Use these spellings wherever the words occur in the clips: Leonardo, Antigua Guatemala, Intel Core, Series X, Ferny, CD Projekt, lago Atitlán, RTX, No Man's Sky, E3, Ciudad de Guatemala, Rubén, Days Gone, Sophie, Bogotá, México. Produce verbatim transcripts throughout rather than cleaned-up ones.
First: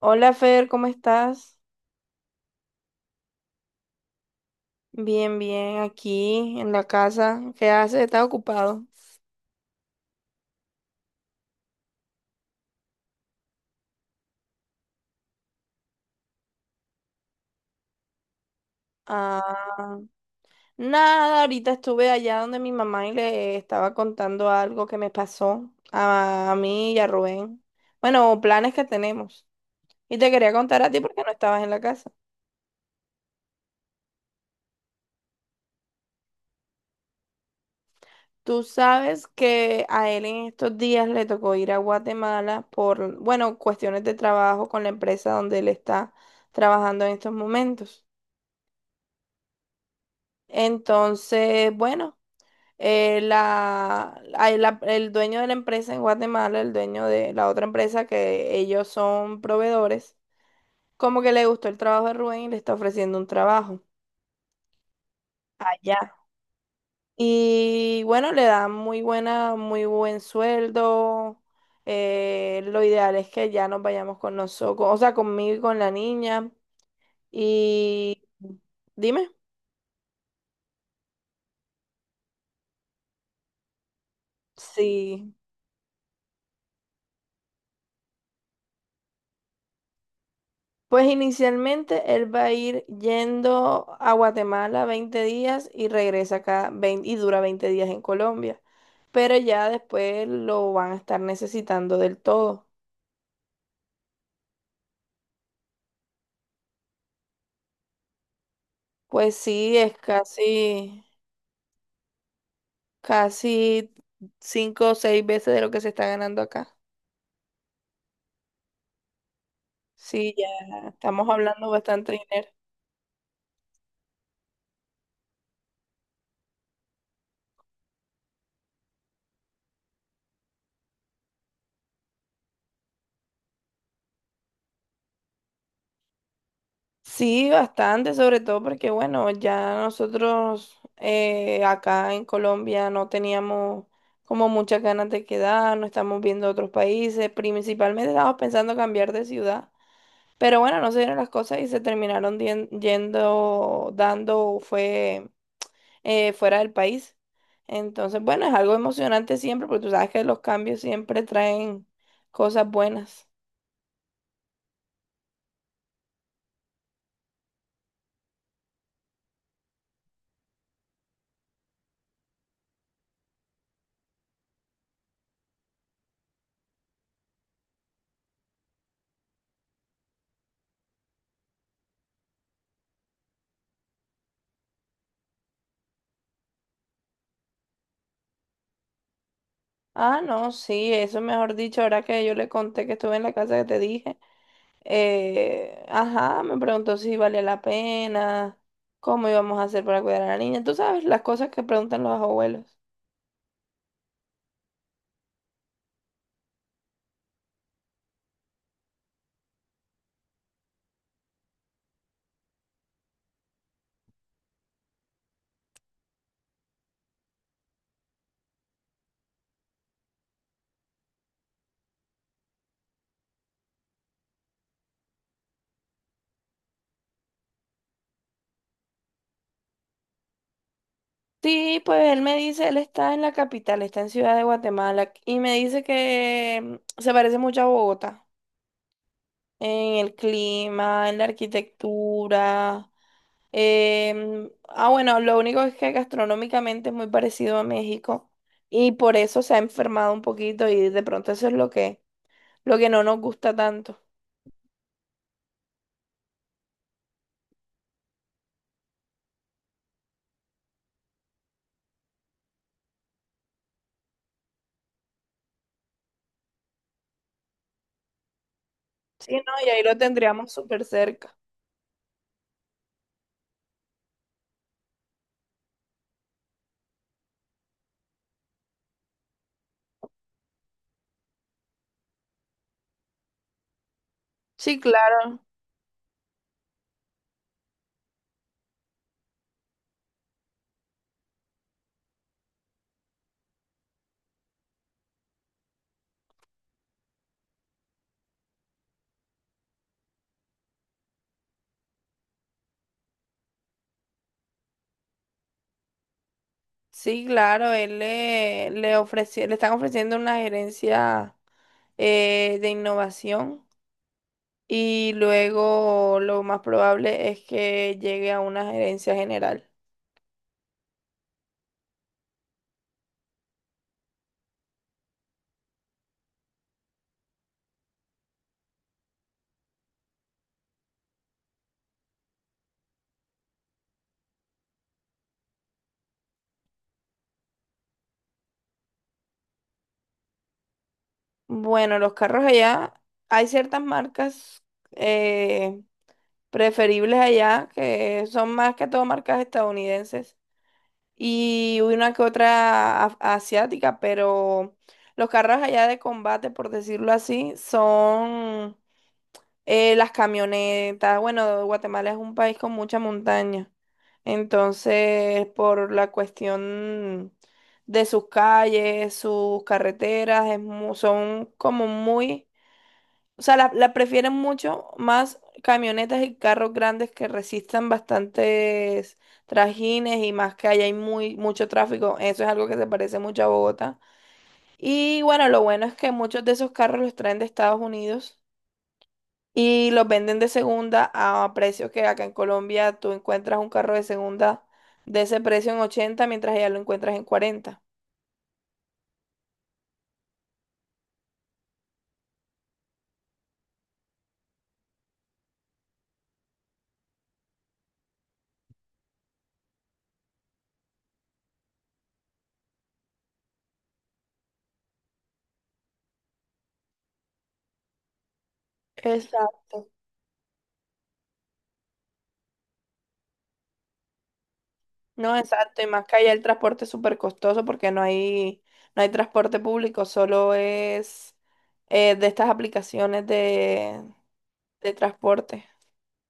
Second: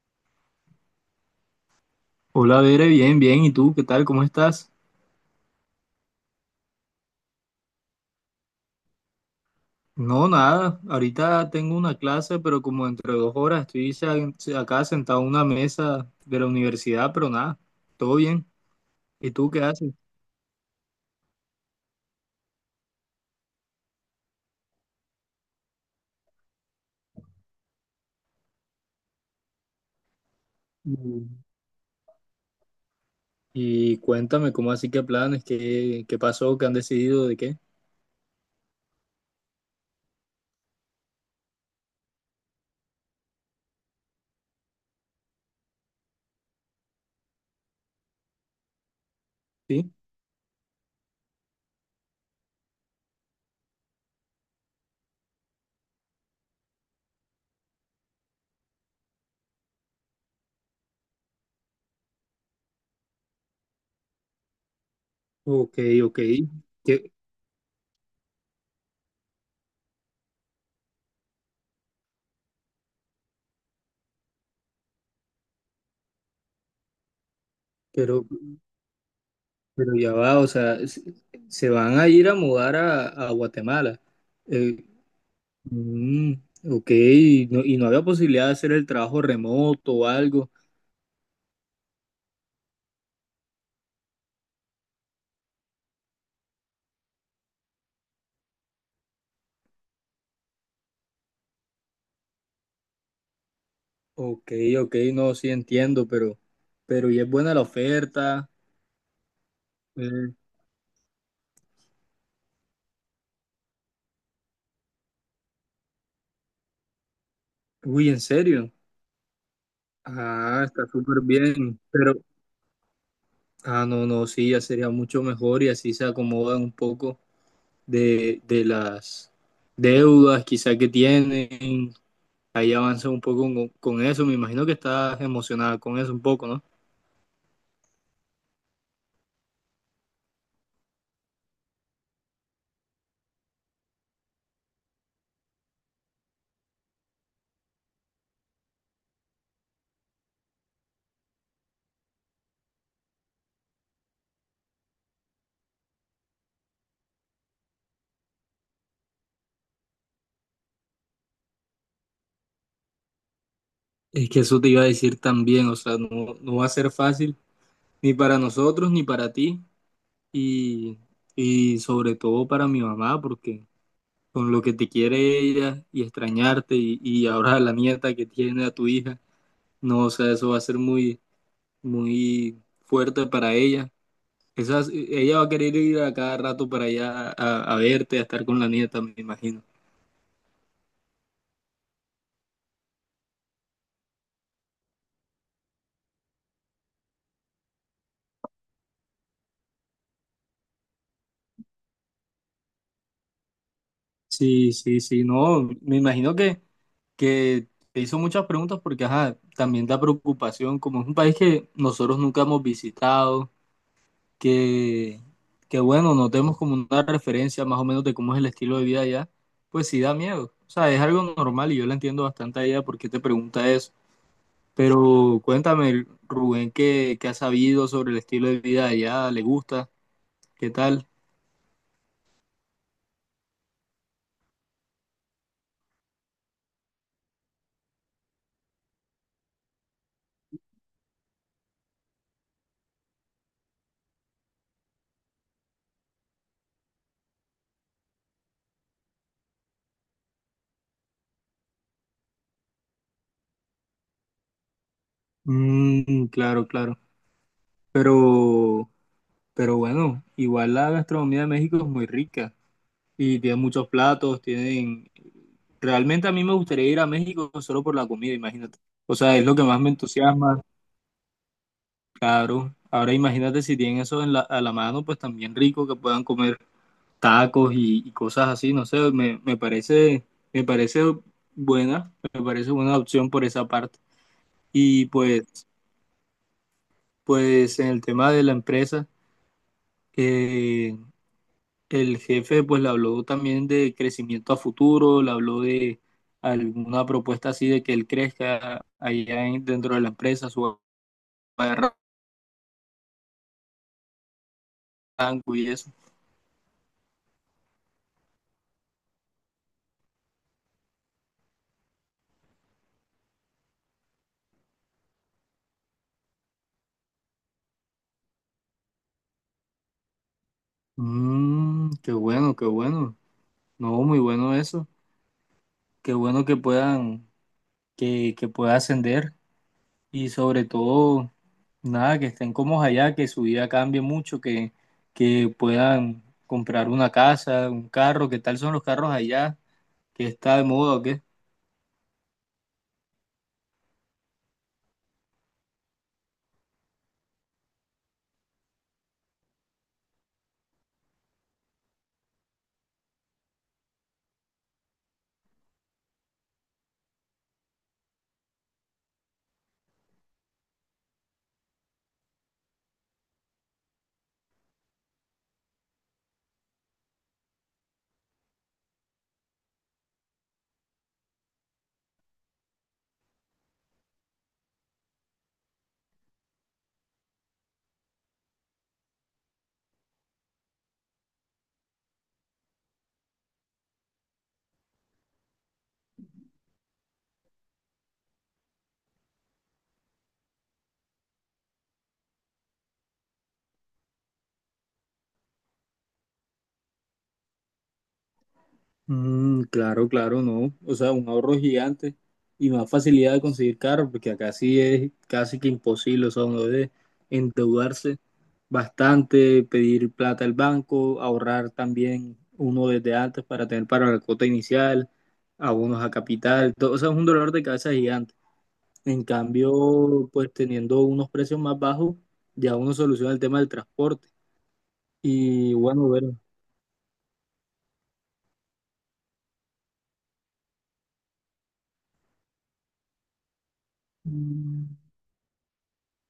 Hola Fer, ¿cómo estás? Hola, Bere, bien, bien. ¿Y tú qué tal? ¿Cómo estás? Bien, bien, aquí en la casa. ¿Qué haces? ¿Estás ocupado? No, nada. Ahorita tengo una clase, pero como entre dos horas estoy sen- acá sentado en una mesa de la universidad, pero nada, todo bien. ¿Y tú qué haces? Ah, nada, ahorita estuve allá donde mi mamá y le estaba contando algo que me pasó a, a mí y a Rubén. Bueno, planes que tenemos. Y te quería contar a ti porque no Mm. estabas en la casa. Y cuéntame, ¿cómo así que planes? ¿Qué, qué pasó? ¿Qué han decidido? ¿De qué? Tú sabes que a él en estos días le tocó ir a Guatemala por, bueno, cuestiones de trabajo con la empresa donde él está trabajando en estos momentos. Sí. Entonces, bueno. Eh, la, hay la- el dueño de la empresa en Guatemala, el dueño de la otra empresa que ellos son proveedores, como que le gustó el trabajo de Rubén y le está ofreciendo un trabajo Ok, allá. ok. Que- Y bueno, le dan muy buena, muy buen sueldo. Eh, lo ideal es que ya nos vayamos con nosotros, o sea, conmigo y con la niña. Y pero, dime, pero ya va, o sea, se se van a ir a mudar a, a Guatemala. Eh, sí. Mm, ok, y no, y no había posibilidad de hacer el trabajo remoto o algo. Pues inicialmente él va a ir yendo a Guatemala veinte días y regresa acá veinte y dura veinte días en Colombia. Pero ya después lo van a estar necesitando del todo. Ok, ok, no, sí entiendo, pero, pero y es buena la oferta. Pues sí, es eh, casi, casi cinco o seis veces de lo que se está ganando acá. Uy, ¿en serio? Sí, Ah, está ya súper estamos hablando bien. bastante Pero, dinero. ah, no, no, sí, ya sería mucho mejor y así se acomodan un poco de, de las deudas quizá que tienen. Ahí avanza un poco con, con eso. Me imagino que estás emocionada con eso un poco, ¿no? Sí, bastante, sobre todo porque, bueno, ya nosotros eh, acá en Colombia no teníamos como muchas ganas de quedarnos, estamos viendo otros países, principalmente estábamos pensando cambiar de ciudad, pero bueno, no se dieron las cosas y se terminaron dien- yendo, dando, fue eh, fuera del país. Entonces, bueno, es algo emocionante siempre, porque tú sabes que los cambios siempre traen cosas buenas. Es que eso te iba a decir también, o sea, no, no va a ser fácil ni para nosotros, ni para ti, y, y sobre todo para mi mamá, porque con lo que te quiere ella y extrañarte, y, y ahora la nieta que tiene a tu hija, no, o sea, eso va a ser muy, muy fuerte para ella. Esas, ella va a querer ir a cada rato para allá a, a verte, a estar con la nieta, me imagino. Ah, no, sí, eso mejor dicho, ahora que yo le conté que estuve en la casa que te dije. Eh, ajá, me preguntó si valía la pena, cómo íbamos a hacer para cuidar a la niña. Tú sabes, las cosas que preguntan los abuelos. Sí, sí, sí, no, me imagino que, que te hizo muchas preguntas porque, ajá, también da preocupación, como es un país que nosotros nunca hemos visitado que, que bueno, notemos como una referencia más o menos de cómo es el estilo de vida allá, pues sí da miedo. O sea, es algo normal y yo la entiendo bastante a ella porque te pregunta eso. Pero cuéntame, Rubén, ¿qué, qué has sabido sobre el estilo de vida allá? ¿Le gusta? ¿Qué tal? Sí, pues él me dice, él está en la capital, está en Ciudad de Guatemala, y me dice que mm, se parece mucho a Bogotá, en el clima, en la arquitectura. Em, ah, bueno, lo único es que gastronómicamente es muy parecido a México y por eso se ha enfermado un poquito y de pronto eso es lo que, lo que no nos gusta tanto. Mm, claro, claro. Pero, pero bueno, igual la gastronomía de México es muy rica y tiene muchos platos, tienen... Realmente a mí me gustaría ir a México solo por la comida, imagínate. O sea, Sí, es no, lo que y más ahí me lo tendríamos entusiasma. súper cerca. Claro, ahora imagínate si tienen eso en la, a la mano, pues también rico que puedan comer tacos y, y cosas así, no sé, me, me parece, me parece buena, me parece buena opción por esa parte. Sí, Y claro. pues, pues en el tema de la empresa, eh, el jefe pues le habló también de crecimiento a futuro, le habló de alguna propuesta así de que él crezca allá en- dentro de la empresa, su rango y eso. Sí, claro, él le, le ofreci- le están ofreciendo una gerencia eh, de innovación y luego lo más probable es que llegue a una gerencia general. Mm, qué bueno, qué bueno. No, muy bueno eso. Qué bueno que puedan, que, que pueda ascender y sobre todo, nada, que estén cómodos allá, que su vida cambie mucho, que, que puedan comprar una casa, un carro. ¿Qué tal son los carros allá? ¿Qué está de moda o qué? Bueno, los carros allá, hay ciertas marcas eh, preferibles allá que son más que todo marcas estadounidenses y una que otra af- asiática, pero los carros allá de combate, por decirlo así, son eh, las camionetas. Bueno, Guatemala es un país con mucha montaña, entonces por la cuestión de sus calles, sus carreteras, es mu- son como muy, o sea, la, la prefieren mucho más camionetas y carros grandes que resistan bastantes trajines y más que allá hay muy, mucho tráfico. Eso es algo que se parece mucho a Bogotá. Y bueno, lo bueno es que muchos de esos carros los traen de Estados Unidos y los venden de segunda a precios que acá en Colombia tú encuentras un carro de segunda de ese precio en ochenta, mientras allá lo encuentras en cuarenta. Mm, claro, claro, no. O sea, un ahorro gigante y más facilidad de conseguir carro, porque acá sí es casi que imposible, o sea, uno debe endeudarse bastante, pedir plata al banco, ahorrar también uno desde antes para tener para la cuota inicial, abonos a capital, todo, o sea, es un dolor de cabeza gigante. En Exacto. cambio, pues teniendo unos precios más bajos, ya uno soluciona el tema del transporte. No, Y exacto, y más bueno, que ver. allá el transporte es súper costoso porque no hay, no hay transporte público, solo es eh, de estas aplicaciones de, de Mm. transporte.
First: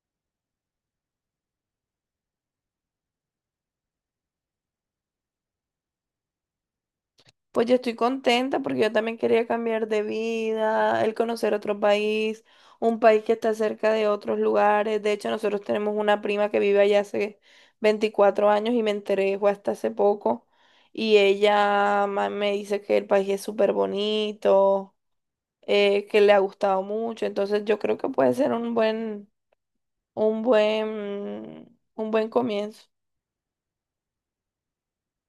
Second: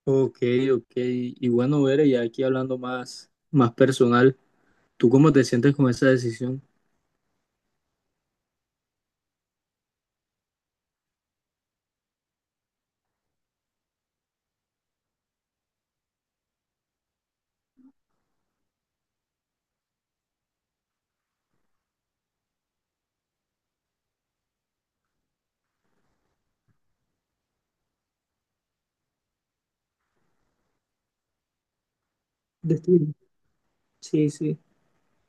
Ok, ok. Y bueno, ver, ya aquí hablando más, más personal, ¿tú cómo te sientes con esa decisión? Pues yo estoy contenta porque yo también quería cambiar de vida, el conocer otro país, un país que está cerca de otros lugares. De hecho, nosotros tenemos una prima que vive allá hace veinticuatro años y me enteré fue hasta hace poco. Y ella ma- me dice que el país es súper bonito, eh, que le ha gustado mucho. Entonces yo creo que puede ser un buen, un buen, un buen comienzo. Destino. Sí, sí.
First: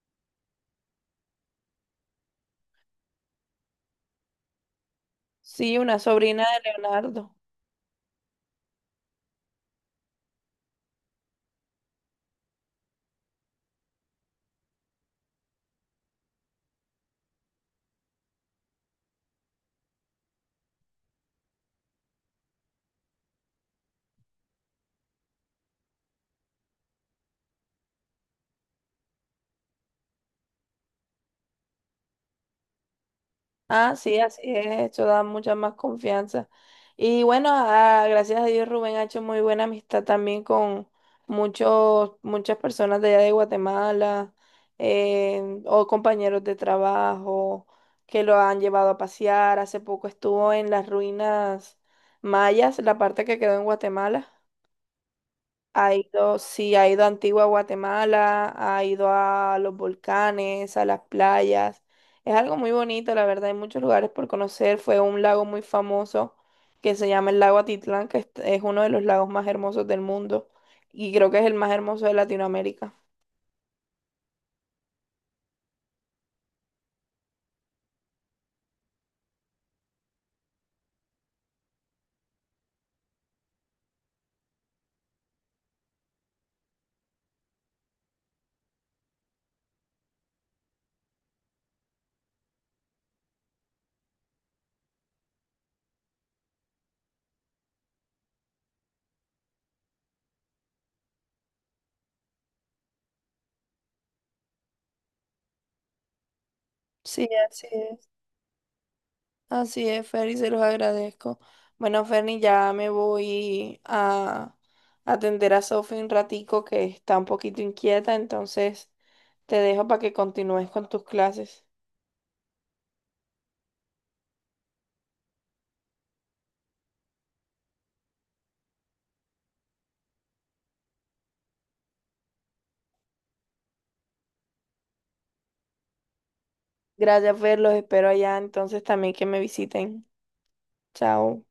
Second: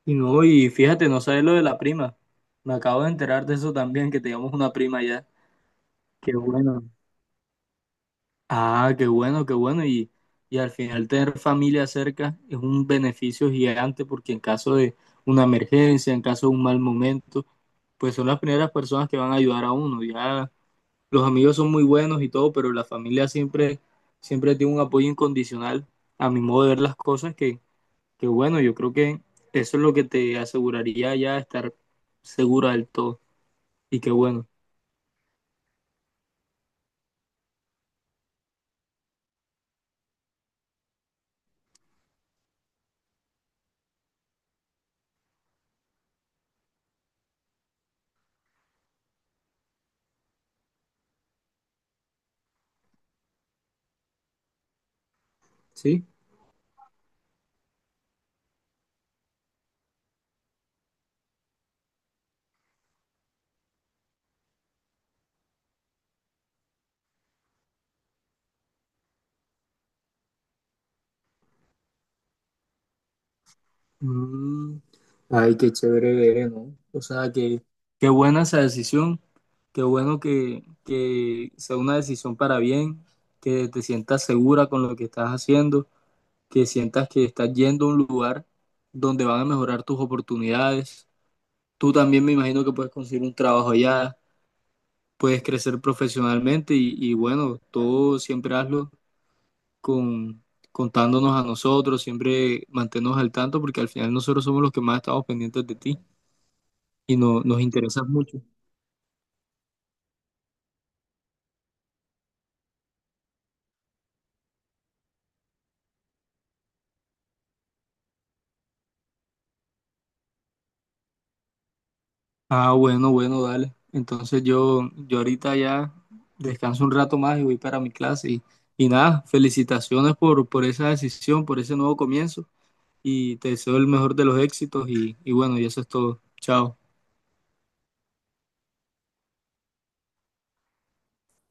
Y no, y fíjate, no sabes lo de la prima. Me acabo de enterar de eso también, que teníamos una prima ya. Sí, una Qué sobrina de bueno. Leonardo. Ah, qué bueno, qué bueno. Y, y al final tener familia cerca es un beneficio gigante porque en caso de una emergencia, en caso de un mal momento, pues son las primeras personas que van a ayudar a uno. Ya los amigos son muy buenos y todo, pero la familia siempre, siempre tiene un apoyo incondicional a mi modo de ver las cosas que, que bueno, yo creo que eso es lo que te aseguraría ya estar segura del todo. Ah, Y qué sí, así bueno, es, eso da mucha más confianza. Y bueno, ah, gracias a Dios Rubén ha hecho muy buena amistad también con muchos, muchas personas de allá de Guatemala, eh, o compañeros de trabajo que lo han llevado a pasear. Hace poco estuvo en las ruinas mayas, la parte que quedó en Guatemala. Ha ¿sí? ido, sí, ha ido a Antigua Guatemala, ha ido a los volcanes, a las playas. Es algo muy bonito, la verdad, hay muchos lugares por conocer. Fue a un lago muy famoso que se llama el lago Atitlán, que es es uno de los lagos más hermosos del mundo y creo que es el más hermoso de Latinoamérica. Mm, ay, qué chévere ver, ¿no? O sea, que, qué buena esa decisión, qué bueno que, que sea una decisión para bien, que te sientas segura con lo que estás haciendo, que sientas que estás yendo a un lugar donde van a mejorar tus oportunidades. Tú también me imagino que puedes conseguir un trabajo allá, puedes crecer profesionalmente y, y bueno, todo siempre hazlo con, contándonos a nosotros, siempre mantenernos al tanto porque al final nosotros somos los que más estamos pendientes de ti. Y Sí, no, nos así interesa es. mucho. Así es, Ferny, se los agradezco. Bueno, Ferny, ya me voy a atender a Sophie un ratico que está un poquito inquieta, entonces te dejo para que continúes con tus clases. Ah, bueno, bueno, dale. Entonces yo, yo ahorita ya descanso un rato más y voy para mi clase. Y, y nada, felicitaciones por, por esa decisión, por ese nuevo comienzo. Y te deseo el mejor de los éxitos. Y, y bueno, y eso es todo. Chao. Gracias, Fer, los espero allá, entonces también que me visiten. Chao.